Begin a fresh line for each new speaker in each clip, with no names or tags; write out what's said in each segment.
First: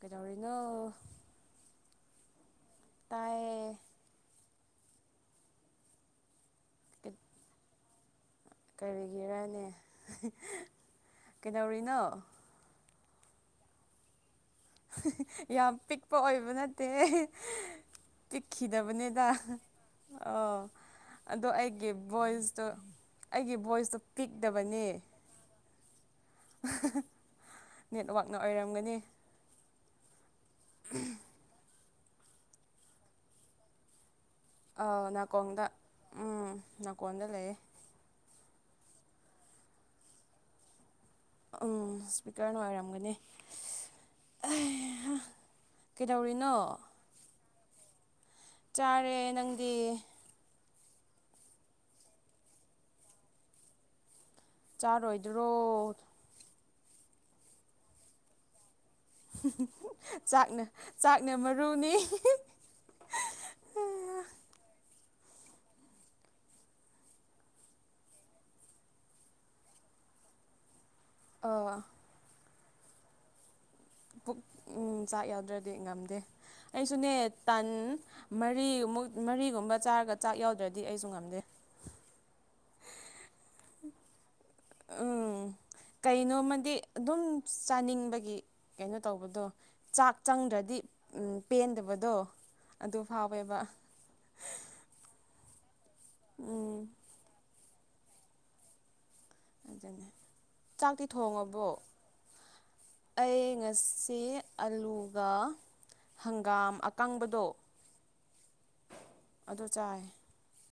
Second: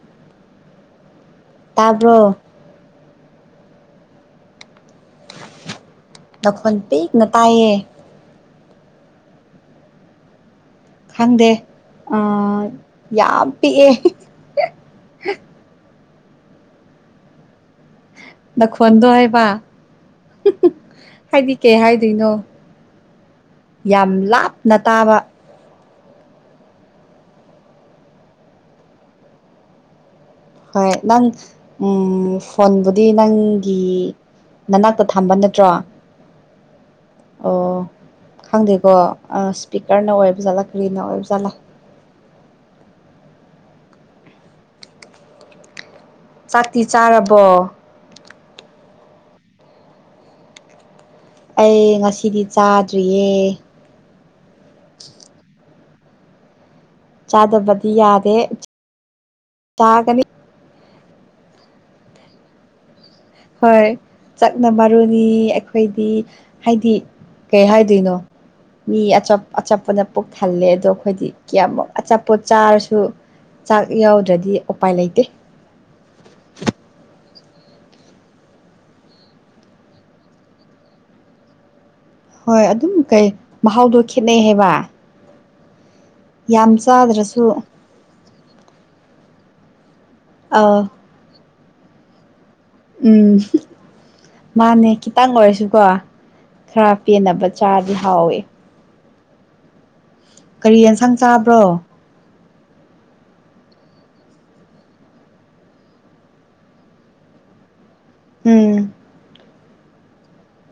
ꯀꯗꯅ
ꯇꯥꯕ꯭ꯔꯣ ꯅꯈꯣꯟꯜ ꯄꯤꯛꯅ ꯇꯥꯏꯌꯦ
ꯑꯣꯏꯒꯦꯔꯥꯅꯦ
ꯈꯪꯗꯦ ꯑ ꯌꯥꯝ ꯄꯤꯛꯑꯦ
ꯌꯥꯝ ꯄꯤꯛꯄ ꯑꯣꯏꯕ ꯅꯠꯇꯦ
ꯅꯈꯣꯟꯗꯣ
ꯄꯤꯛꯈꯤꯗꯕꯅꯤꯗ
ꯍꯥꯏꯕ
ꯑꯣ ꯑꯗꯣ
ꯍꯥꯏꯗꯤ ꯀꯩ
ꯑꯩꯒꯤ
ꯍꯥꯏꯗꯣꯏꯅꯣ
ꯚꯣꯏꯁꯇꯣ ꯑꯩꯒꯤ ꯚꯣꯏꯁꯇꯣ
ꯌꯥꯝ ꯂꯥꯞꯅ
ꯄꯤꯛꯗꯕꯅꯦ
ꯇꯥꯕ
ꯅꯦꯠꯋꯥꯛꯅ ꯑꯣꯏꯔꯝꯒꯅꯤ
ꯍꯣꯏ ꯅꯪ ꯐꯣꯟꯕꯨꯗꯤ ꯅꯪꯒꯤ ꯅꯅꯥꯛꯇ ꯊꯝꯕ
ꯅꯥꯀꯣꯡꯗ
ꯅꯠꯇ꯭ꯔꯣ
ꯎꯝ ꯅꯥꯀꯣꯡꯗ ꯂꯩ
ꯑꯣ ꯈꯪꯗꯦꯀꯣ ꯁ꯭ꯄꯤꯀꯔꯅ ꯑꯣꯏ ꯖꯥꯠꯂꯛꯀ꯭ꯔꯤꯅ ꯑꯣꯏ
ꯎꯝ ꯏꯁꯄꯤꯀꯔ ꯅꯨꯡꯉꯥꯏꯔꯝꯒꯅꯤ
ꯆꯥꯇꯤ ꯆꯥꯔꯕꯣ
ꯆꯥꯔꯦ ꯅꯪꯗꯤ
ꯑꯩ ꯉꯁꯤꯗꯤ ꯆꯥꯗ꯭ꯔꯤꯌꯦ
ꯆꯥꯔꯣꯏꯗ꯭ꯔꯣ
ꯆꯥꯗꯕꯗꯤ ꯌꯥꯗꯦ ꯆꯥꯒꯅꯤ
ꯆꯥꯛꯅ ꯆꯥꯛꯅ ꯃꯔꯨꯅꯤ
ꯍꯣꯏ ꯆꯥꯛꯅ ꯃꯔꯨꯅꯤ ꯑꯩꯈꯣꯏꯗꯤ ꯍꯥꯏꯗꯤ ꯀꯩ ꯍꯥꯏꯗꯣꯏꯅꯣ ꯃꯤ ꯑ ꯑꯆꯥꯄꯅ ꯄꯨꯛ ꯊꯜꯂꯦ ꯑꯗꯣ ꯑꯩꯈꯣꯏꯗꯤ
ꯑꯥ
ꯀꯌꯥꯃꯨꯛ ꯑꯆꯥꯄꯣꯠ ꯆꯥꯔꯁꯨ ꯆꯥꯛ
ꯄꯨꯛ
ꯌꯥꯎꯗ꯭ꯔꯗꯤ
ꯎ
ꯎꯄꯥꯏ ꯂꯩꯇꯦ
ꯆꯥꯛ ꯌꯥꯎꯗ꯭ꯔꯗꯤ ꯉꯝꯗꯦ ꯑꯩꯁꯨꯅꯦ ꯇꯟ ꯃꯔꯤꯃꯨꯛ ꯃꯔꯤꯒꯨꯝꯕ ꯆꯥꯔꯒ ꯆꯥꯛ ꯌꯥꯎꯗ꯭ꯔꯗꯤ ꯑꯩꯁꯨ ꯉꯝꯗꯦ
ꯍꯣꯏ ꯑꯗꯨꯝ ꯀꯩ ꯃꯍꯥꯎꯗꯣ ꯈꯦꯠꯅꯩ ꯍꯥꯏꯕ
ꯀꯩꯅꯣꯃꯗꯤ
ꯌꯥꯝ
ꯑꯗꯨꯝ
ꯆꯥꯗ꯭ꯔꯁꯨ
ꯆꯥꯅꯤꯡꯕꯒꯤ ꯀꯩꯅꯣ ꯇꯧꯕꯗꯣ ꯆꯥꯛ
ꯑ
ꯆꯪꯗ꯭ꯔꯗꯤ ꯎ ꯄꯦꯟꯗꯕꯗꯣ ꯑꯗꯨ
ꯎꯝ
ꯐꯥꯎꯋꯦꯕ
ꯃꯥꯅꯦ ꯈꯤꯇꯪ ꯑꯣꯏꯔꯁꯨꯀꯣ
ꯎꯝ
ꯈꯔ ꯄꯦꯟꯅꯕ ꯆꯥꯗꯤ ꯍꯥꯎꯋꯦ
ꯑꯗꯨꯖ
ꯀꯔꯤ ꯌꯦꯟꯁꯥꯡ ꯆꯥꯕ꯭ꯔꯣ
ꯑꯩ ꯉꯁꯤ ꯑꯂꯨꯒ ꯍꯪꯒꯥꯝ ꯑꯀꯪꯕꯗꯣ
ꯎꯝ
ꯑꯗꯨ ꯆꯥꯏ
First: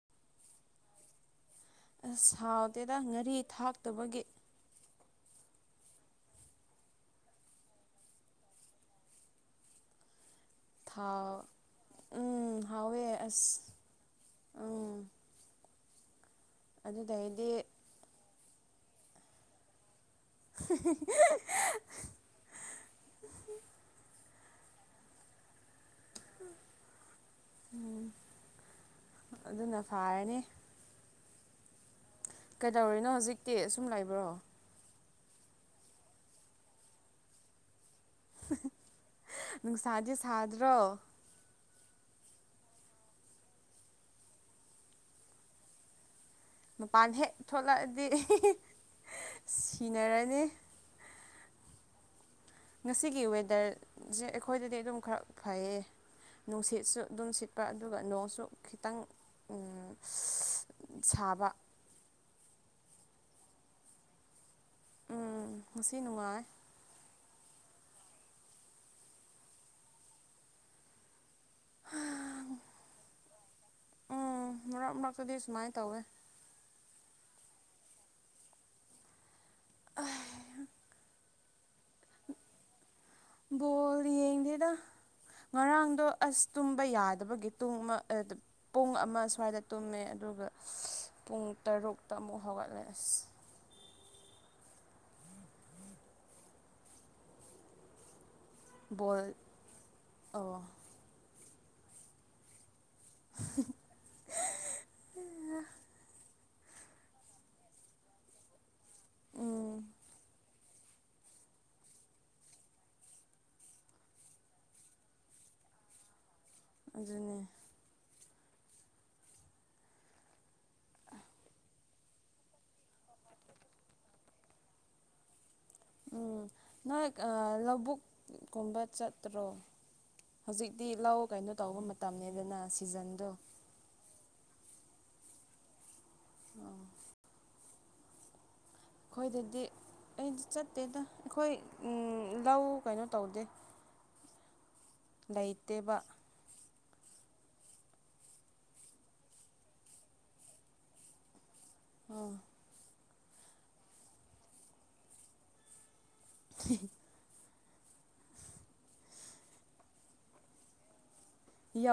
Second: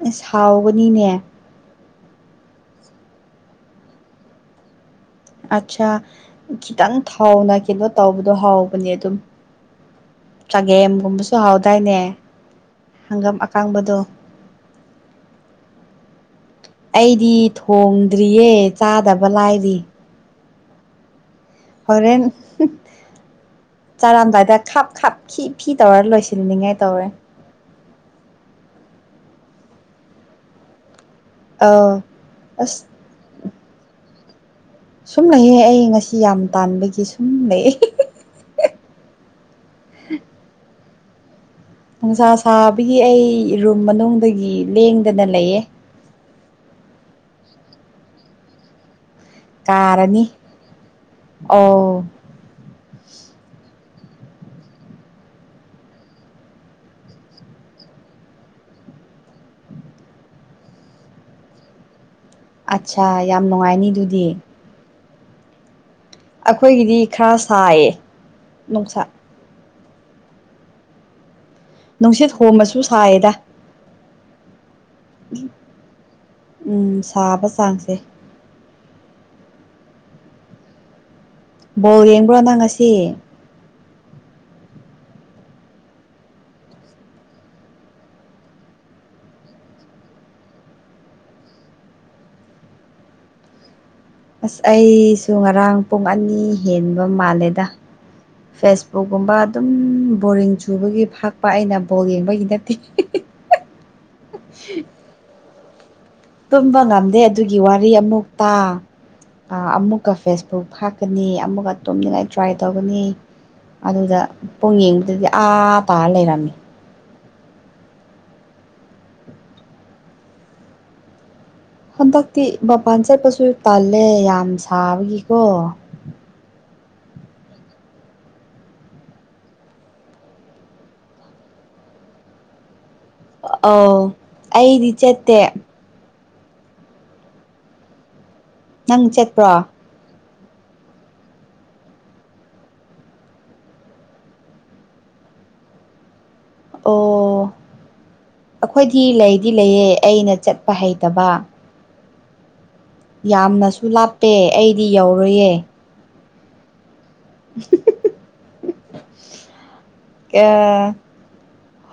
ꯑ ꯁꯥꯎꯒꯅꯤꯅꯦ
ꯑꯁ ꯁꯥꯎꯗꯦꯗ ꯉꯥꯔꯤ ꯊꯥꯛꯇꯕꯒꯤ
ꯑꯠꯆꯥꯥ ꯈꯤꯇꯪ ꯊꯥꯎꯅ ꯀꯩꯅꯣ ꯇꯧꯕꯗꯣ ꯍꯥꯎꯕꯅꯦ ꯑꯗꯨꯝ
[inaudible]
ꯆꯒꯦꯝꯒꯨꯝꯕꯁꯨ
ꯊꯥꯎ
ꯍꯥꯎꯗꯥꯏꯅꯦ
ꯎꯝ
ꯍꯪꯒꯝ ꯑꯀꯥꯡꯕꯗꯣ
ꯑꯣꯝ
ꯑꯩꯗꯤ ꯊꯣꯡꯗ꯭ꯔꯤꯌꯦ ꯆꯥꯗꯕ ꯂꯥꯏꯔꯤ
[inaudible]
ꯍꯣꯔꯦꯟ ꯆꯔꯝꯗꯥꯏꯗ ꯈꯥꯞ ꯈꯥꯞ ꯈꯤ ꯐꯤ ꯇꯧꯔ ꯂꯣꯏꯁꯤꯟꯅꯤꯡꯉꯥꯏ ꯇꯧꯔꯦ
ꯑꯗꯨꯅ ꯐꯥꯔꯅꯤ
ꯑ
ꯀꯩꯗꯧꯔꯤꯅꯣ ꯍꯧꯖꯤꯛꯇꯤ ꯑꯁꯨꯝ ꯂꯩꯕ꯭ꯔꯣ
ꯁꯨꯝ ꯂꯩꯑꯦ ꯑꯩ ꯉꯁꯤ ꯌꯥꯝ ꯇꯥꯟꯕꯒꯤ ꯁꯨꯝ ꯂꯩꯑ
ꯅꯨꯡꯁꯥꯗꯤ ꯁꯥꯗ꯭ꯔꯣ
ꯅꯨꯡꯁꯥ ꯁꯥꯕꯒꯤ ꯑꯩ ꯔꯨꯝ ꯃꯅꯨꯡꯗꯒꯤ ꯂꯦꯡꯗꯅ ꯂꯩꯌꯦ
ꯃꯄꯥꯟ ꯍꯦꯛ ꯊꯣꯛꯂꯛꯑꯗꯤ ꯁꯤꯅꯔꯅꯤ
ꯑꯎ
ꯉꯁꯤꯒꯤ ꯋꯦꯗꯔꯁꯦ ꯑꯩꯈꯣꯏꯗꯗꯤ ꯑꯗꯨꯝ ꯈꯔ ꯐꯩꯌꯦ ꯅꯨꯡꯁꯤꯠꯁꯨ ꯑꯗꯨꯝ ꯁꯤꯠꯄ ꯑꯗꯨꯒ ꯅꯣꯡꯁꯨ ꯈꯤꯇꯪ ꯎꯝ ꯁꯥꯕ
ꯑꯠꯆꯥ ꯌꯥꯝ ꯅꯨꯡꯉꯥꯏꯅꯤ ꯑꯗꯨꯗꯤ
ꯎꯝ ꯉꯁꯤ ꯅꯨꯡꯉꯥꯏ
ꯑꯩꯈꯣꯏꯒꯤꯗꯤ ꯈꯔ ꯁꯥꯏꯌꯦ ꯅꯨꯡꯁꯥ ꯅꯨꯡꯁꯤꯠ ꯍꯣꯝꯃꯁꯨ ꯁꯥꯏꯌꯦꯗ
ꯎꯝ ꯃꯔꯛ ꯃꯔꯛꯇꯗꯤ ꯁꯨꯃꯥꯏꯅ ꯇꯧꯋꯦ
ꯎꯝ ꯁꯥꯕ ꯆꯥꯡꯁꯦ ꯕꯣꯜ ꯌꯦꯡꯕ꯭ꯔꯣ ꯅꯪ ꯉꯁꯤ
ꯌꯦꯡꯁꯦꯗ [unintelligible] ꯉꯔꯥꯡꯗꯣ ꯑꯁ ꯇꯨꯝꯕ ꯌꯥꯗꯕꯒꯤ ꯇꯨꯝ ꯑꯃ ꯑ ꯇꯨꯡ ꯄꯨꯡ ꯑꯃ ꯁ꯭ꯋꯥꯏꯗ ꯇꯨꯝꯃꯦ ꯑꯗꯨꯒ ꯄꯨꯡ ꯇꯔꯨꯛꯇ ꯑꯃꯨꯛ ꯍꯧꯒꯠꯂꯦ ꯑꯁ
ꯑꯁ ꯑꯩꯁꯨ ꯉꯔꯥꯡ ꯄꯨꯡ ꯑꯅꯤ ꯍꯦꯟꯕ ꯃꯥꯜꯂꯦꯗ
ꯕꯣꯜ
ꯐꯦꯁꯕꯨꯛꯀꯨꯝꯕ ꯑꯗꯨꯝ ꯕꯣꯔꯤꯡ
ꯑꯣ
ꯆꯨꯕꯒꯤ ꯐꯥꯛꯄ ꯑꯩꯅ ꯕꯣꯜ ꯌꯦꯡꯕꯒꯤ ꯅꯠꯇꯦ [inaudible] ꯇꯨꯝꯕ ꯉꯝꯗꯦ ꯑꯗꯨꯒꯤ ꯋꯥꯔꯤ ꯑꯃꯨꯛ ꯇ
ꯎꯝ
ꯑꯃꯨꯛꯀ ꯐꯦꯁꯕꯨꯛ ꯊꯥꯛꯀꯅꯤ ꯑꯃꯨꯛꯀ ꯇꯨꯝꯅꯤꯡꯉꯥꯏ ꯇ꯭ꯔꯥꯏ ꯇꯧꯒꯅꯤ ꯑꯗꯨꯗ ꯄꯨꯡ ꯌꯦꯡꯕꯗꯗꯤ ꯑꯥ ꯇꯥꯔ ꯂꯩꯔꯝꯃꯤ
ꯑꯗꯨꯅꯦ [unintelligible]
ꯍꯟꯗꯛꯇꯤ ꯃꯄꯥꯟ ꯆꯠꯄꯁꯨ ꯇꯜꯂꯦ ꯌꯥꯝ ꯁꯥꯕꯒꯤꯀꯣ
ꯎꯝ ꯅꯣꯏ ꯂꯧꯕꯨꯛꯀꯨꯝꯕ ꯆꯠꯇ꯭ꯔꯣ ꯍꯧꯖꯤꯛꯇꯤ ꯂꯧ ꯀꯩꯅꯣ ꯇꯧꯕ ꯃꯇꯝꯅꯤꯗꯅ ꯁꯤꯖꯟꯗꯣ
ꯑꯧ ꯑꯩꯗꯤ ꯆꯠꯇꯦ
ꯑ [unintelligible]
ꯅꯪ ꯆꯠꯄ꯭ꯔꯣ
ꯑꯩꯗꯤ ꯆꯠꯇꯦꯗ ꯑꯩꯈꯣꯏ ꯂꯧ ꯀꯩꯅꯣ ꯇꯧꯗꯦ ꯂꯩꯩꯇꯦꯕ
ꯑꯣ ꯑꯩꯈꯣꯏꯗꯤ ꯂꯩꯗꯤ ꯂꯩ ꯑꯦ ꯑꯩꯅ ꯆꯠꯄ ꯍꯩꯇꯕ
ꯑꯣ
ꯌꯥꯝꯅꯁꯨ ꯂꯥꯞꯄꯦ ꯑꯩꯗꯤ ꯌꯧꯔꯨꯌꯦ
[inaudible]
[inaudible] ꯑ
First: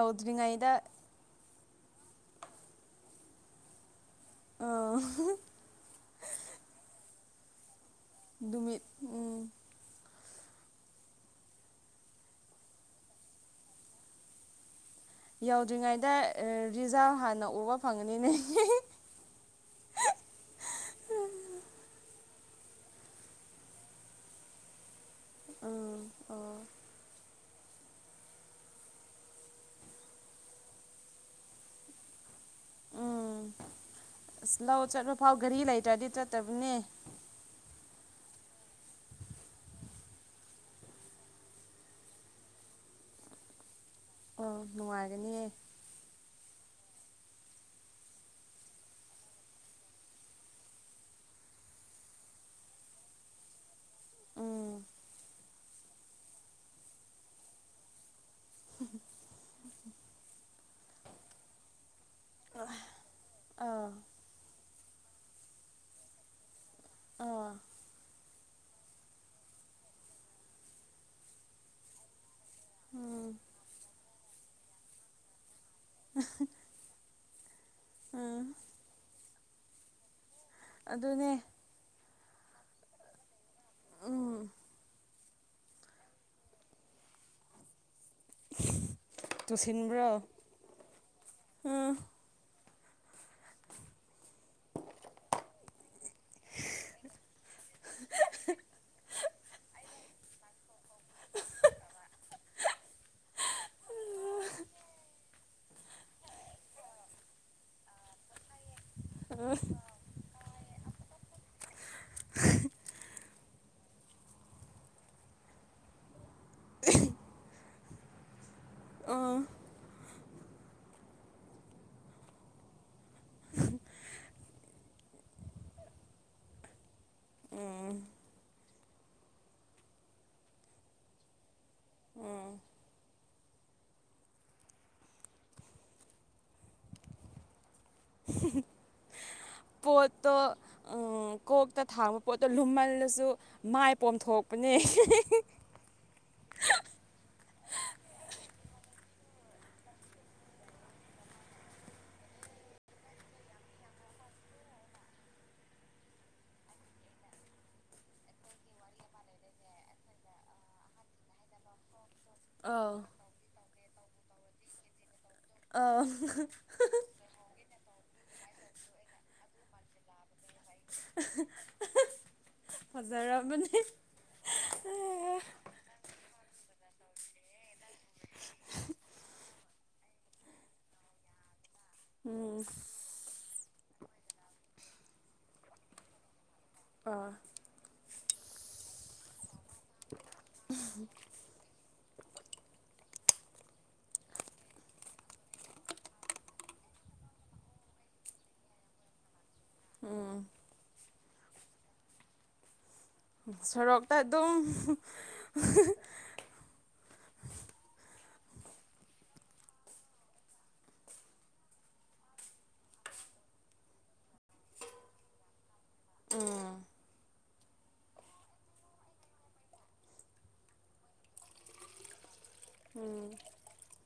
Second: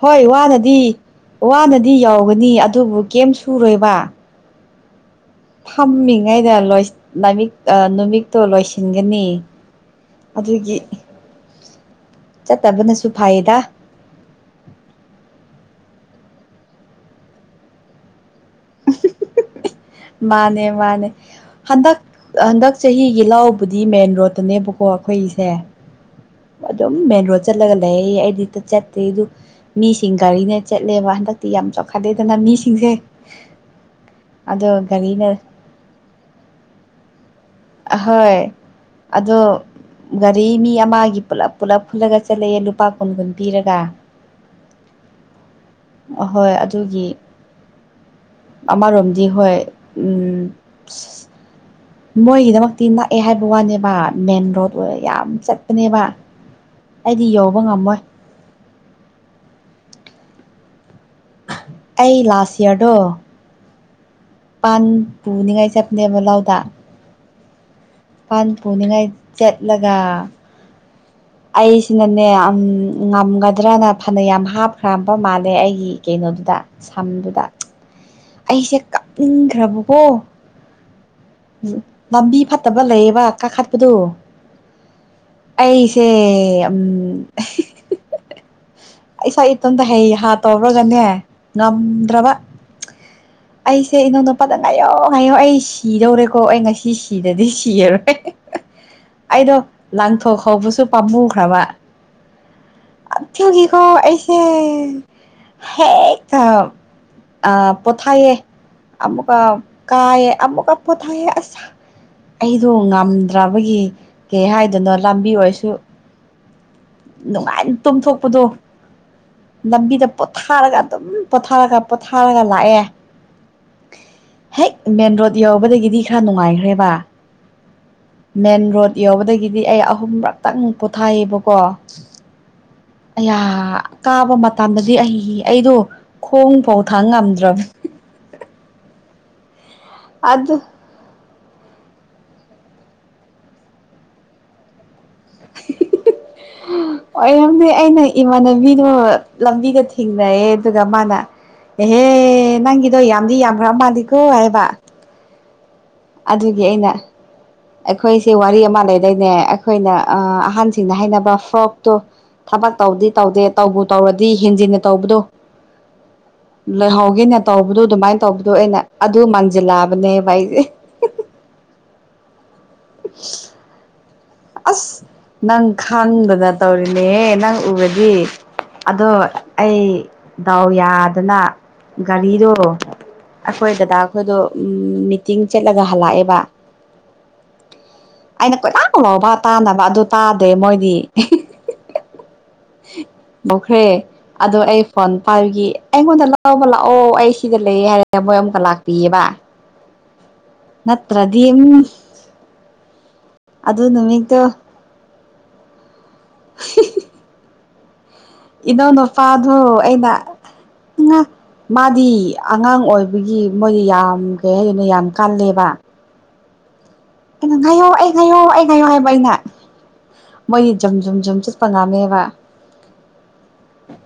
ꯍꯣꯏ ꯋꯥꯗꯗꯤ ꯋꯥꯅꯗꯤ ꯌꯧꯒꯅꯤ ꯑꯗꯨꯕꯨ ꯀꯔꯦꯝ ꯁꯨꯔꯣꯏꯕ
ꯑ
ꯐꯝꯃꯤꯉꯩꯗ ꯂꯣꯏ ꯅꯃꯤꯛ ꯑ ꯅꯨꯃꯤꯠꯇꯣ
ꯅꯨꯃꯤꯠ
ꯂꯣꯏꯁꯤꯟꯒꯅꯤ
ꯎꯝ
ꯑꯗꯨꯒꯤ ꯆꯠꯇꯕꯅꯁꯨ ꯐꯩꯌꯦꯗ
ꯌꯧꯗ꯭ꯔꯤꯉꯩꯗ ꯔꯤꯖꯥꯚ ꯍꯥꯟꯅ ꯎꯕ ꯐꯪꯉꯅꯤꯅꯦ
[inaudible] ꯃꯥꯅꯦ ꯃꯥꯅꯦ ꯍꯟꯗꯛ ꯍꯟꯗꯛ ꯆꯍꯤꯒꯤ ꯂꯧꯕꯨꯗꯤ ꯃꯦꯟ ꯔꯣꯠꯇꯅꯦꯕꯀꯣ ꯑꯩꯈꯣꯏꯁꯦ
ꯎꯝ ꯑꯣ
ꯑꯗꯨꯝ ꯃꯦꯟ ꯔꯣꯗ ꯆꯠꯂꯒ ꯂꯩ ꯑꯩꯗꯤ ꯆꯠꯇꯦ ꯑꯗꯨ ꯃꯤꯁꯤꯡ ꯒꯥꯔꯤꯅ ꯆꯠꯂꯦꯕ ꯍꯟꯗꯛꯇꯤ ꯌꯥꯝ ꯆꯥꯎꯈꯠꯂꯦꯗꯅ ꯃꯤ ꯃꯤꯁꯤꯡꯁꯦ
ꯎꯝ ꯑꯁ
ꯑꯗꯣ
ꯂꯥꯛꯑꯣ ꯆꯠꯂꯣ ꯐꯥꯎ
ꯒꯥꯔꯤꯅ
ꯒꯥꯔꯤ ꯂꯩꯇ꯭ꯔꯗꯤ ꯆꯠꯇꯕꯅꯦ
ꯍꯣꯏ ꯑꯗꯣ ꯒꯥꯔꯤ ꯃꯤ ꯑꯃꯒꯤ ꯄꯨꯂꯞ ꯄꯨꯂꯞ ꯐꯨꯜꯂꯒ ꯆꯠꯂꯛꯑꯦ ꯂꯨꯄꯥ ꯀꯨꯟ ꯀꯨꯟ ꯄꯤꯔꯒ
ꯑꯣ ꯅꯨꯡꯉꯥꯏꯒꯅꯤꯌꯦ
ꯑꯍꯣꯏ ꯑꯗꯨꯒꯤ ꯑꯃꯥ ꯔꯝꯖꯤ ꯍꯣꯏ ꯃꯣꯏꯒꯤꯗꯃꯛꯇꯤ ꯅꯥꯛꯑꯦ ꯍꯥꯏꯕ ꯋꯥꯅꯦꯕ ꯃꯦꯟ ꯔꯣꯗ
ꯎꯝ
ꯑꯣꯏ ꯌꯥꯝ ꯆꯠꯄꯅꯦꯕ ꯑꯩꯗꯤ ꯌꯧꯕ ꯉꯝꯃꯣꯏ
ꯎꯝ
ꯑꯩ ꯂꯥꯁ ꯏꯌꯥꯔꯗꯣ
ꯑꯥ
ꯄꯥꯟ ꯄꯨꯅꯤꯡꯉꯥꯏ ꯆꯞꯅꯦꯕ ꯂꯥꯎꯗ
ꯑꯥ
ꯄꯥꯟ ꯄꯨꯅꯤꯡꯉꯥꯏ ꯆꯠꯂꯒ ꯑꯩꯁꯤꯅꯅꯦ
ꯎꯝ
ꯉꯝꯒꯗ꯭ꯔꯅ ꯐꯅ ꯌꯥꯝ ꯍꯥꯞꯈ꯭ꯔꯕ ꯃꯥꯜꯂꯦ ꯑꯩ ꯒꯤ ꯀꯩꯅꯣꯗꯨꯗ ꯁꯝꯗꯨꯗ
ꯎꯝ
ꯑꯩꯁꯦ ꯀꯥꯞꯅꯤꯡꯈ꯭ꯔꯕꯀꯣ
ꯑꯗꯨꯅꯦ
ꯂꯝꯕꯤ ꯐꯠꯇꯕ ꯂꯩꯌꯦꯕ ꯀꯥꯈꯠꯄꯗꯨ
ꯎꯝ
ꯑꯩꯁꯦ ꯎꯝ ꯑꯩꯥ ꯏꯇꯝꯇ ꯍꯩ
ꯇꯨꯁꯤꯟꯕ꯭ꯔꯣ
ꯍꯥ ꯇꯧꯔꯒꯅꯦ
ꯎꯝ
ꯉꯝꯗꯇ꯭ꯔꯕ ꯑꯩꯁꯦ ꯏꯩꯅꯣꯗ ꯑꯄꯗ ꯉꯥꯏꯌꯣ ꯍꯥꯏꯌꯣ ꯑꯩ ꯁꯤꯗꯧꯔꯦꯀꯣ ꯑꯩ ꯉꯁꯤ ꯁꯤꯗꯗꯤ ꯁꯤꯔꯔꯣꯏ ꯑꯩꯗꯣ ꯂꯥꯡꯊꯣꯛ ꯍꯧꯕꯁꯨ ꯄꯥꯝꯃꯈ꯭ꯔꯕ ꯑꯊ ꯀꯣ ꯑꯩꯁꯦ ꯍꯦꯛ ꯑ ꯑ ꯄꯊꯥꯏꯌꯦ ꯑꯃꯨꯛꯀ ꯀꯥꯏꯌꯦꯦ ꯑꯃꯨꯛꯀ ꯄꯣꯊꯥꯏꯑ ꯑꯁ ꯑꯩꯗꯣ ꯉꯝ ꯅꯠꯇ꯭ꯔꯕꯒꯤ ꯀꯩ ꯍꯥꯏꯗꯣꯏꯅꯣ ꯂꯝꯕꯤ ꯑꯣꯏꯔꯁꯨ ꯅꯨꯡꯉꯥꯏ ꯇꯨꯝꯊꯣꯛꯄꯗꯣ
ꯎꯝ
ꯂꯝꯕꯤꯗ ꯄꯣꯊꯥꯔꯒ ꯑꯗꯨꯝ ꯄꯣꯊꯥꯔꯒ ꯄꯣꯊꯥꯔꯒ ꯂꯥꯛꯑꯦ ꯍꯦꯛ ꯃꯦꯟ ꯔꯣꯗ ꯌꯎꯧꯕꯗꯒꯤꯗꯤ ꯈꯔ ꯅꯨꯡꯉꯥꯏꯈ꯭ꯔꯦꯕ
ꯎꯝ
ꯃꯦꯟ ꯔꯣꯗ ꯌꯧꯕꯗꯒꯤꯗꯤ ꯑꯩ ꯑꯍꯨꯝꯔꯛꯇꯪ ꯄꯣꯊꯥꯏꯑꯕꯀꯣ
ꯎꯝ
ꯀꯥꯕ ꯃꯇꯝꯗꯗꯤ ꯑꯩ ꯑꯩꯗꯣ ꯈꯣꯡꯐꯥꯎ ꯊꯥꯡ ꯉꯝꯗ꯭ꯔꯕ
[inaudible] ꯄꯣꯠꯇꯣ
ꯑꯗꯨ
ꯎꯝ ꯀꯣꯛꯇ ꯊꯥꯡꯕ ꯄꯣꯠꯇꯣ ꯂꯨꯝꯃꯜꯂꯁꯨ ꯃꯥꯏ ꯄꯣꯝꯊꯣꯛꯄꯅꯦ ꯍ
ꯎꯝ ꯑꯣ ꯏꯔꯝꯗꯤ ꯑꯩꯅ ꯏꯃꯥꯟꯅꯕꯤꯗꯨ ꯂꯝꯕꯤꯒ ꯊꯦꯡꯅꯩꯑꯌꯦ ꯑꯗꯨꯒ ꯃꯥꯅ ꯑꯦꯍꯦ ꯅꯪꯒꯤꯗꯣ ꯌꯥꯝꯗꯤ ꯌꯥꯝꯈ꯭ꯔꯕ ꯃꯥꯜꯂꯤꯦꯀꯣ ꯍꯥꯏꯕ ꯑꯗꯨꯒꯤ ꯑꯩꯅ ꯑꯩꯈꯣꯏꯁꯦ ꯋꯥꯔꯤ ꯑꯃ ꯂꯩꯔꯣꯏꯅꯦ ꯑꯩꯈꯣꯏꯅ ꯑꯍꯟꯁꯤꯡꯅ ꯍꯥꯏꯅꯕ ꯐ꯭ꯔꯣꯛꯇꯣ ꯊꯕꯛ
ꯑꯥꯎ
ꯇꯧꯗꯤ ꯇꯧꯗꯦ ꯇꯧꯕ ꯇꯧꯔꯗꯤ ꯍꯦꯟꯖꯤꯟꯅ ꯇꯧꯕꯗꯣ
ꯑꯥꯎ
ꯂꯩꯍꯧꯒꯦꯅꯦ ꯇꯧꯕꯗꯣ ꯑꯗꯨꯃꯥꯏꯅ ꯇꯧꯕꯗꯣ ꯑꯩꯅ ꯑꯗꯨ ꯃꯥꯟꯁꯤꯜꯂꯛꯑꯕꯅꯦꯕ ꯑꯩꯁꯦ
ꯐꯖꯔꯝꯃꯅꯤ
ꯑꯁ ꯅꯪ ꯈꯪꯗꯅ ꯇꯧꯔꯤꯅꯦꯍꯦ ꯅꯪ ꯎꯔ ꯒꯤ ꯑꯗꯣ ꯑꯩ ꯗꯥꯎ ꯌꯥꯗꯅ ꯒꯔꯤꯗꯣ
ꯎꯝ
ꯍꯈꯣꯏ ꯗꯗꯥ ꯑꯩꯈꯣꯏꯗꯣ ꯃꯤꯇꯤꯡ ꯆꯠꯂꯒ ꯍꯜꯂꯛꯑꯦꯕ
ꯑꯣ
ꯑꯩꯅ ꯀꯣꯏꯂꯥꯡ ꯂꯥꯎꯕ ꯇꯥꯅꯕ ꯑꯗꯨ ꯇꯥꯗꯦ ꯃꯣꯏꯗꯤ
[inaudible]
ꯃꯧꯈ꯭ꯔꯦ ꯑꯗꯣ ꯑꯩ ꯐꯣꯟ ꯄꯥꯏꯈꯤ ꯑꯩꯉꯣꯟꯗ ꯂꯕ ꯂꯥꯛꯑꯣ ꯑꯩ ꯁꯤꯗ ꯂꯩ ꯀ ꯍꯥꯏꯔꯦ ꯃꯣꯏ ꯑꯃꯨꯛꯀ ꯂꯥꯛꯄꯤꯌꯦꯕ
ꯎꯝ
[unintelligible]
ꯁꯣꯔꯣꯛꯇ
ꯅꯨꯃꯤꯠꯇꯣ
ꯑꯗꯨꯝ
ꯏꯣꯅꯄꯥꯥ ꯑꯗꯨ ꯑꯩꯅ ꯃꯥꯗꯤ ꯑꯉꯥꯡ ꯑꯣꯏꯕꯒꯤ ꯃꯣꯏꯗꯤ ꯌꯥꯝ ꯀꯩ ꯍꯥꯏꯗꯣꯏꯅꯣ ꯌꯥꯝ ꯀꯜꯂꯦꯕ
ꯑꯥ
ꯀꯩꯅ ꯉꯥꯏꯌꯣ ꯑꯩ ꯉꯥꯏꯌꯣ ꯑꯩ ꯉꯥꯏꯌꯣ ꯍꯥꯏꯕ ꯑꯩꯅ ꯃꯣꯏꯗꯤ ꯖꯨꯝ ꯖꯨꯝ ꯖꯨꯝ ꯆꯠꯄ ꯉꯥꯝꯃꯦꯕ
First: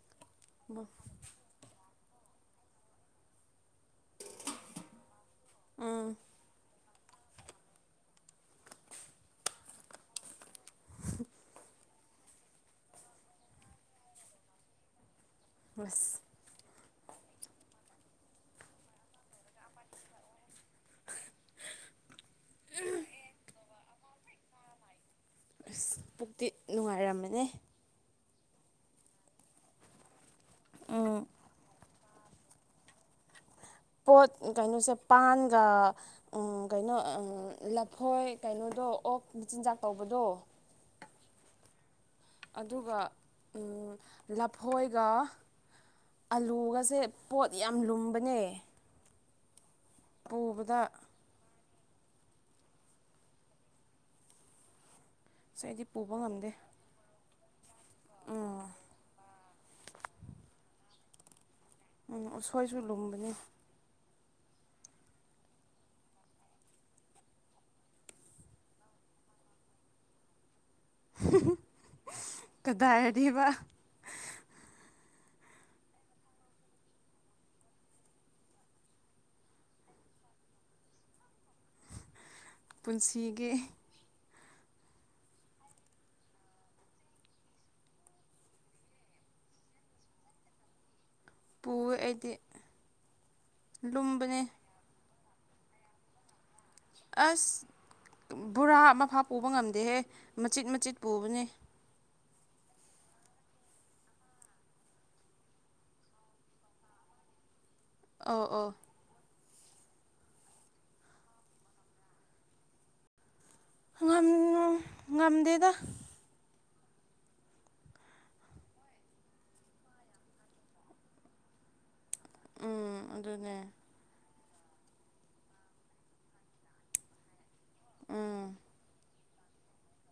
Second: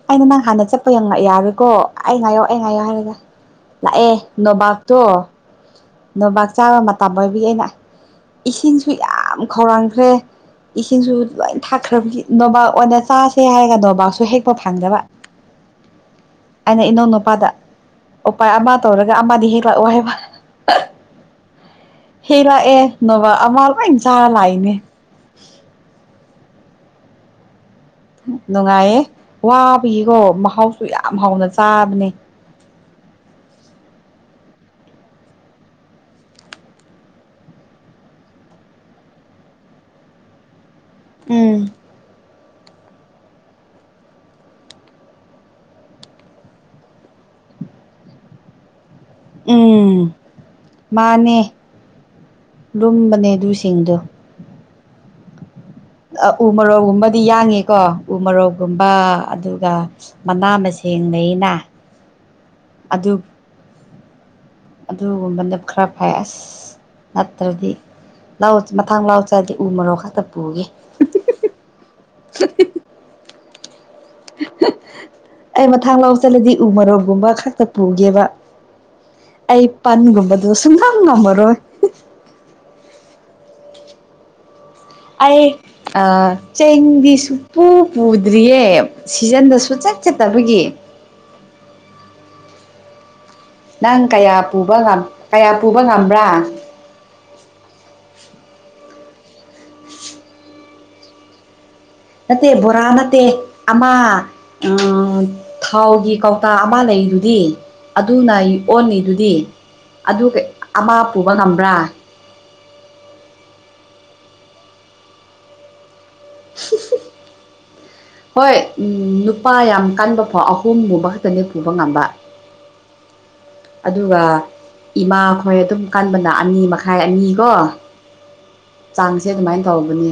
ꯑꯩꯅ ꯅꯪ ꯍꯥꯟꯅ ꯆꯠꯄꯉꯛ ꯌꯥꯔꯨꯀꯣ ꯑꯩ ꯉꯥꯏꯌꯣ ꯑꯩ ꯉꯥꯏꯌꯣ ꯍꯥꯏꯔꯒꯦ ꯂꯥꯛꯑꯦ ꯅꯣꯕꯥꯥꯛꯇꯣ
ꯎꯝ
ꯅꯣꯕꯥꯥꯛ ꯆꯥꯕ ꯃꯇꯝ ꯑꯣꯏꯕꯤ ꯑꯩꯅ ꯏꯁꯤꯡꯁꯨ ꯌꯥꯝ ꯈꯧꯔꯥꯡꯈ꯭ꯔꯦ ꯏꯁꯤꯡꯁꯨ ꯂꯣꯏ ꯊꯥꯛꯈ꯭ꯔꯕꯒꯤ ꯅꯣꯕꯥꯥꯛ ꯑꯣꯏꯅ ꯆꯥꯁꯦ ꯍꯥꯏꯔꯒ ꯅꯣꯕꯥꯥꯛꯁꯨ ꯍꯦꯛꯄ ꯐꯪꯗꯕ
ꯑꯁ
ꯑꯩꯅ ꯏꯅꯧ ꯅꯨꯨꯄꯥꯗ ꯎꯄꯥꯏ ꯑꯃ ꯇꯧꯔꯒ ꯑꯃꯗꯤ ꯍꯦꯛ ꯂꯥꯛꯑꯣ ꯍꯥꯏꯕ ꯆꯔꯥ ꯂꯥꯛꯏꯅꯦ
ꯑꯁ ꯄꯨꯛꯇꯤ ꯅꯨꯡꯉꯥꯏꯔꯝꯃꯅꯦ
ꯅꯨꯡꯉꯥꯏꯌꯦ ꯋꯥꯕꯒꯤꯀꯣ ꯃꯍꯥꯎꯁꯨ ꯌꯥꯝ ꯍꯥꯎꯅ ꯆꯥꯕꯅꯦ
ꯄꯣꯠ ꯀꯩꯅꯣꯁꯦ ꯄꯥꯟꯒ ꯀꯩꯅꯣ ꯂꯐꯣꯏ ꯀꯩꯅꯣ ꯑꯗꯣ ꯑꯣ ꯃꯆꯤꯟꯖꯥꯛ ꯇꯧꯕꯗꯣ
ꯎꯝ
ꯑꯗꯨꯒ ꯂꯐꯣꯏꯒ ꯑꯂꯨꯒꯁꯦ ꯄꯣꯠ ꯌꯥꯝ ꯂꯨꯝꯕꯅꯦ
ꯎꯝ
ꯄꯨꯕꯗ
ꯃꯥꯅꯦ ꯂꯨꯝꯕꯅꯦ ꯑꯗꯨꯁꯤꯡꯗꯨ
ꯑꯁ ꯑꯩꯗꯤ ꯄꯨꯕ ꯉꯝꯗꯦ
ꯑꯗꯨꯗꯤ ꯌꯥꯡꯉꯤꯀꯣ ꯎ ꯃꯔꯣꯛꯒꯨꯝꯕ ꯑꯗꯨꯒ ꯃꯅꯥ ꯃꯁꯤꯡ ꯂꯩꯅ
ꯎꯝ ꯎꯁꯣꯏꯁꯨ
ꯑꯗꯨ
ꯂꯨꯝꯕꯅꯤ
ꯑꯗꯨꯒꯨꯝꯕꯅ ꯈꯔ ꯐꯩ ꯑꯁ ꯅꯠꯇ꯭ꯔꯗꯤ ꯂ ꯃꯊꯥꯡ ꯂꯥꯎ ꯆꯔꯗꯤ ꯎ ꯃꯔꯣꯛ ꯈꯛꯇ ꯄꯨꯒꯦ
[unintelligible] ꯀꯗꯔꯗꯤꯕꯥ
ꯑꯩ ꯃꯊꯥꯡ ꯂꯧ ꯆꯠꯂꯗꯤ ꯎ ꯃꯔꯣꯛꯒꯨꯝꯕ ꯈꯛꯇ ꯄꯨꯒꯦꯕ ꯑꯩ ꯄꯟꯒꯨꯝꯕꯗ ꯁꯨꯡꯅꯝ ꯉꯝꯃꯔꯣꯏ
ꯄꯨꯟꯁꯤꯒꯤ
ꯑꯩ ꯆꯦꯡꯗꯤ ꯁ ꯄꯨꯨ ꯄꯨꯗ꯭ꯔꯤꯌꯦ ꯁꯤꯖꯟꯗꯁꯨ ꯆꯠ ꯆꯠꯇꯕꯒꯤ
ꯄꯨꯌꯦ ꯑꯩꯗꯤ
ꯅꯪ ꯀꯌꯥ
ꯂꯨꯝꯕꯅꯦ
ꯄꯨꯕ ꯀꯌꯥ ꯄꯨꯕ ꯉꯝꯕ꯭ꯔꯥ
ꯑꯁ ꯕꯣꯔꯥ ꯑꯃꯐꯥ ꯄꯨꯕ ꯉꯝꯗꯦꯍꯦ ꯃꯆꯤꯠ ꯃꯆꯤꯠ ꯄꯨꯕꯅꯦ
ꯅꯠꯇꯦ ꯕꯣꯔꯥ ꯅꯠꯇꯦ ꯑꯃ ꯊꯥꯎꯒꯤ ꯀꯧꯇꯥ ꯑꯃ ꯂꯩ ꯑꯩꯗꯨꯗꯤ ꯑꯗꯨꯅ
ꯑꯧ ꯑꯧ
ꯑꯣꯟꯂꯤꯗꯨꯗꯤ ꯑꯗꯨꯒ ꯑꯃ ꯄꯨꯕ ꯉꯝꯕ꯭ꯔꯥ
ꯉꯝ ꯉꯝꯗꯦꯗ
[unintelligible] ꯍꯣꯏ ꯅꯨꯄꯥ ꯌꯥꯝ ꯀꯟꯕ ꯐꯥꯎ ꯑꯍꯨꯝ ꯃꯨꯕ ꯈꯛꯇꯅꯦ ꯄꯨꯕ ꯉꯝꯕ
ꯎꯝ ꯑꯗꯨꯗꯅꯦ
ꯑꯗꯨꯒ ꯏꯃꯥꯈꯣꯏ ꯑꯗꯨꯝ ꯀꯥꯟꯕꯅ ꯑꯅꯤ ꯃꯈꯥꯏ ꯑꯅꯤꯀꯣ
ꯑꯝ
ꯇꯥꯡꯁꯦ ꯑꯗꯨꯃꯥꯏꯅ ꯇꯧꯕꯅꯤ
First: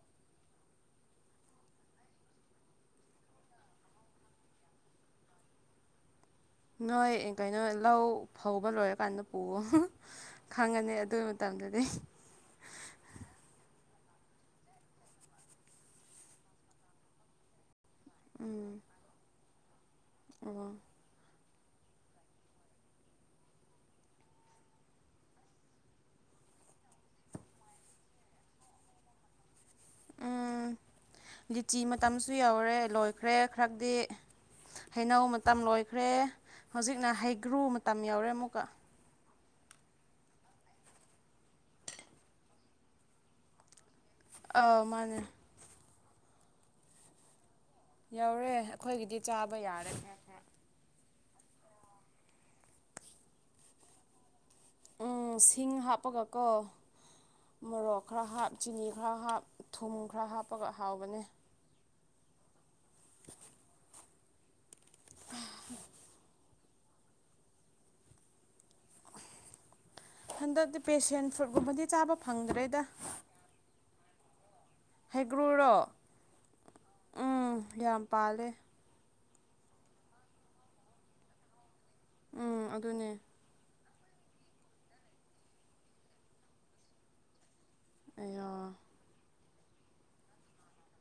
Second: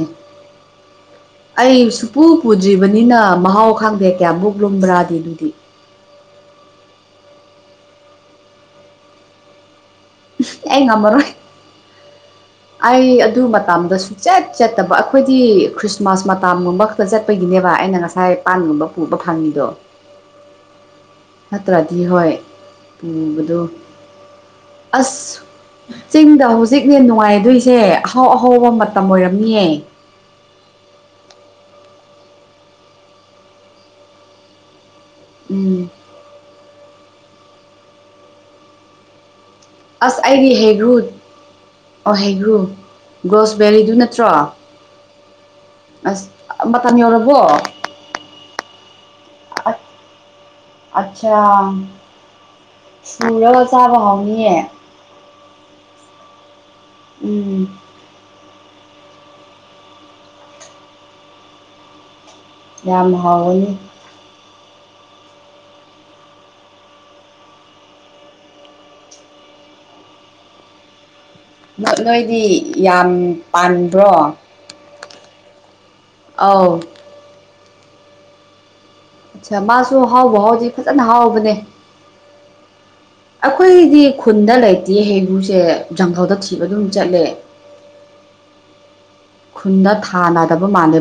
ꯑꯩ ꯁꯨꯄꯨ ꯄꯨꯗ꯭ꯔꯤꯕꯅꯤꯅ ꯃꯍꯥꯎ ꯈꯥꯡꯗꯦ ꯀꯌꯥꯃꯛ ꯂꯨꯝꯕ꯭ꯔꯥꯗꯤ ꯑꯗꯨꯗꯤ
ꯅꯣꯏ ꯀꯩꯅꯣ ꯂꯧ ꯐꯧꯕ ꯂꯣꯏꯔꯀꯥꯟꯗ ꯄꯨꯑꯣ
ꯑꯩ
ꯈꯪꯉꯅꯤ ꯑꯗꯨꯒꯤ
ꯉꯝꯃꯔꯣꯏ
ꯃꯇꯝꯗꯗꯤ
ꯑꯩ ꯑꯗꯨ ꯃꯇꯝꯗ ꯁꯨꯡꯆꯠ ꯆꯠꯇꯕ ꯑꯩꯈꯣꯏꯗꯤ ꯈ꯭ꯔꯤꯁꯃꯥꯁ ꯃꯇꯝꯃꯛꯇ ꯆꯠꯄꯒꯤꯅꯦ ꯑꯦꯕ ꯑꯩꯅ ꯉꯁꯥꯏ ꯄꯥꯟꯒꯨꯝꯕ ꯄꯨꯕ ꯐꯪꯉꯤꯗꯣ
ꯑ
ꯅꯠꯇ꯭ꯔꯗꯤ ꯍꯣꯏ ꯄꯨꯕꯗꯨ ꯑꯁ ꯆꯤꯡꯗ ꯍꯧꯖꯤꯛꯅꯦ ꯅꯨꯡꯉꯥꯏꯗꯣꯏꯁꯦ ꯑꯍꯥꯎ ꯑꯍꯥꯎꯕ ꯃꯇꯝ ꯑꯣꯏꯔꯝꯅꯤꯌꯦ
ꯎꯝ ꯂꯤꯆꯤ ꯃꯇꯝꯁꯨ ꯌꯧꯔꯦ ꯂꯣꯏꯈ꯭ꯔꯦ ꯈꯔꯗꯤ ꯍꯩꯅꯧ ꯃꯇꯝ
ꯎꯝ
ꯂꯣꯏꯈ꯭ꯔꯦ ꯍꯧꯖꯤꯛꯅ ꯍꯩꯒ꯭ꯔꯨ ꯃꯇꯝ ꯌꯥꯎꯔꯦ ꯑꯃꯨꯛꯀ
ꯑꯁ ꯑꯩꯗꯤ ꯍꯩꯒ꯭ꯔꯨ ꯑꯣ ꯍꯩꯒ꯭ꯔꯨ ꯒ꯭ꯔꯣꯁꯕꯦꯔꯤꯗꯨ ꯅ
ꯑ ꯃꯥꯅꯦ
ꯑꯁ ꯃꯇꯝ ꯌꯧꯔꯕꯣ
ꯌꯧꯔꯦ ꯑꯩꯈꯣꯏꯒꯤꯗꯤ ꯆꯥꯕ ꯌꯥꯔꯦ ꯈꯔ
[unintelligible] ꯥꯍꯥꯎꯅꯤꯌꯦ
ꯎꯝ ꯁꯤꯡ ꯍꯥꯞꯄꯒꯀꯣ
ꯎꯝ
ꯃꯣꯔꯣꯛ ꯈꯔ ꯍꯥꯞ ꯆꯤꯅꯤ ꯈꯔ ꯍꯥꯞ ꯊꯨꯝ ꯈꯔ ꯍꯥꯞꯄꯒ ꯍꯥꯎꯕꯅꯦ
ꯌꯥꯝ ꯍꯥꯎꯅꯤ
ꯍꯟꯗꯗꯤ ꯄꯦꯁꯦꯟ ꯐ꯭ꯔꯨꯠꯀꯨꯝꯕꯗꯤ ꯆꯥꯕ
ꯅꯣꯏꯗꯤ
ꯐꯪꯗ꯭ꯔꯦꯗ
ꯌꯥꯝ ꯄꯥꯟꯕ꯭ꯔꯣ
ꯍꯦꯄ꯭ꯔꯨꯔꯣ
ꯑꯧ
ꯌꯥꯝ ꯄꯥꯜꯂꯦ
ꯑꯆꯥ ꯃꯥꯁꯨ ꯍꯥꯎꯕ ꯍꯥꯎꯁꯤ ꯐꯖꯅ ꯍꯥꯎꯕꯅꯦ
ꯎꯝ ꯑꯗꯨꯅꯦ
ꯑꯩꯈꯣꯏꯒꯤꯗꯤ ꯑꯩ ꯈꯨꯟꯗ ꯂꯩꯇꯦ ꯍꯩꯒꯨꯁꯦ ꯖꯪꯒꯜꯗ ꯊꯤꯕ ꯑꯗꯨꯝ ꯆꯠꯂꯦ
ꯑꯣ
ꯈꯨꯟꯅ ꯊꯥꯅꯗꯕ ꯃꯥꯟ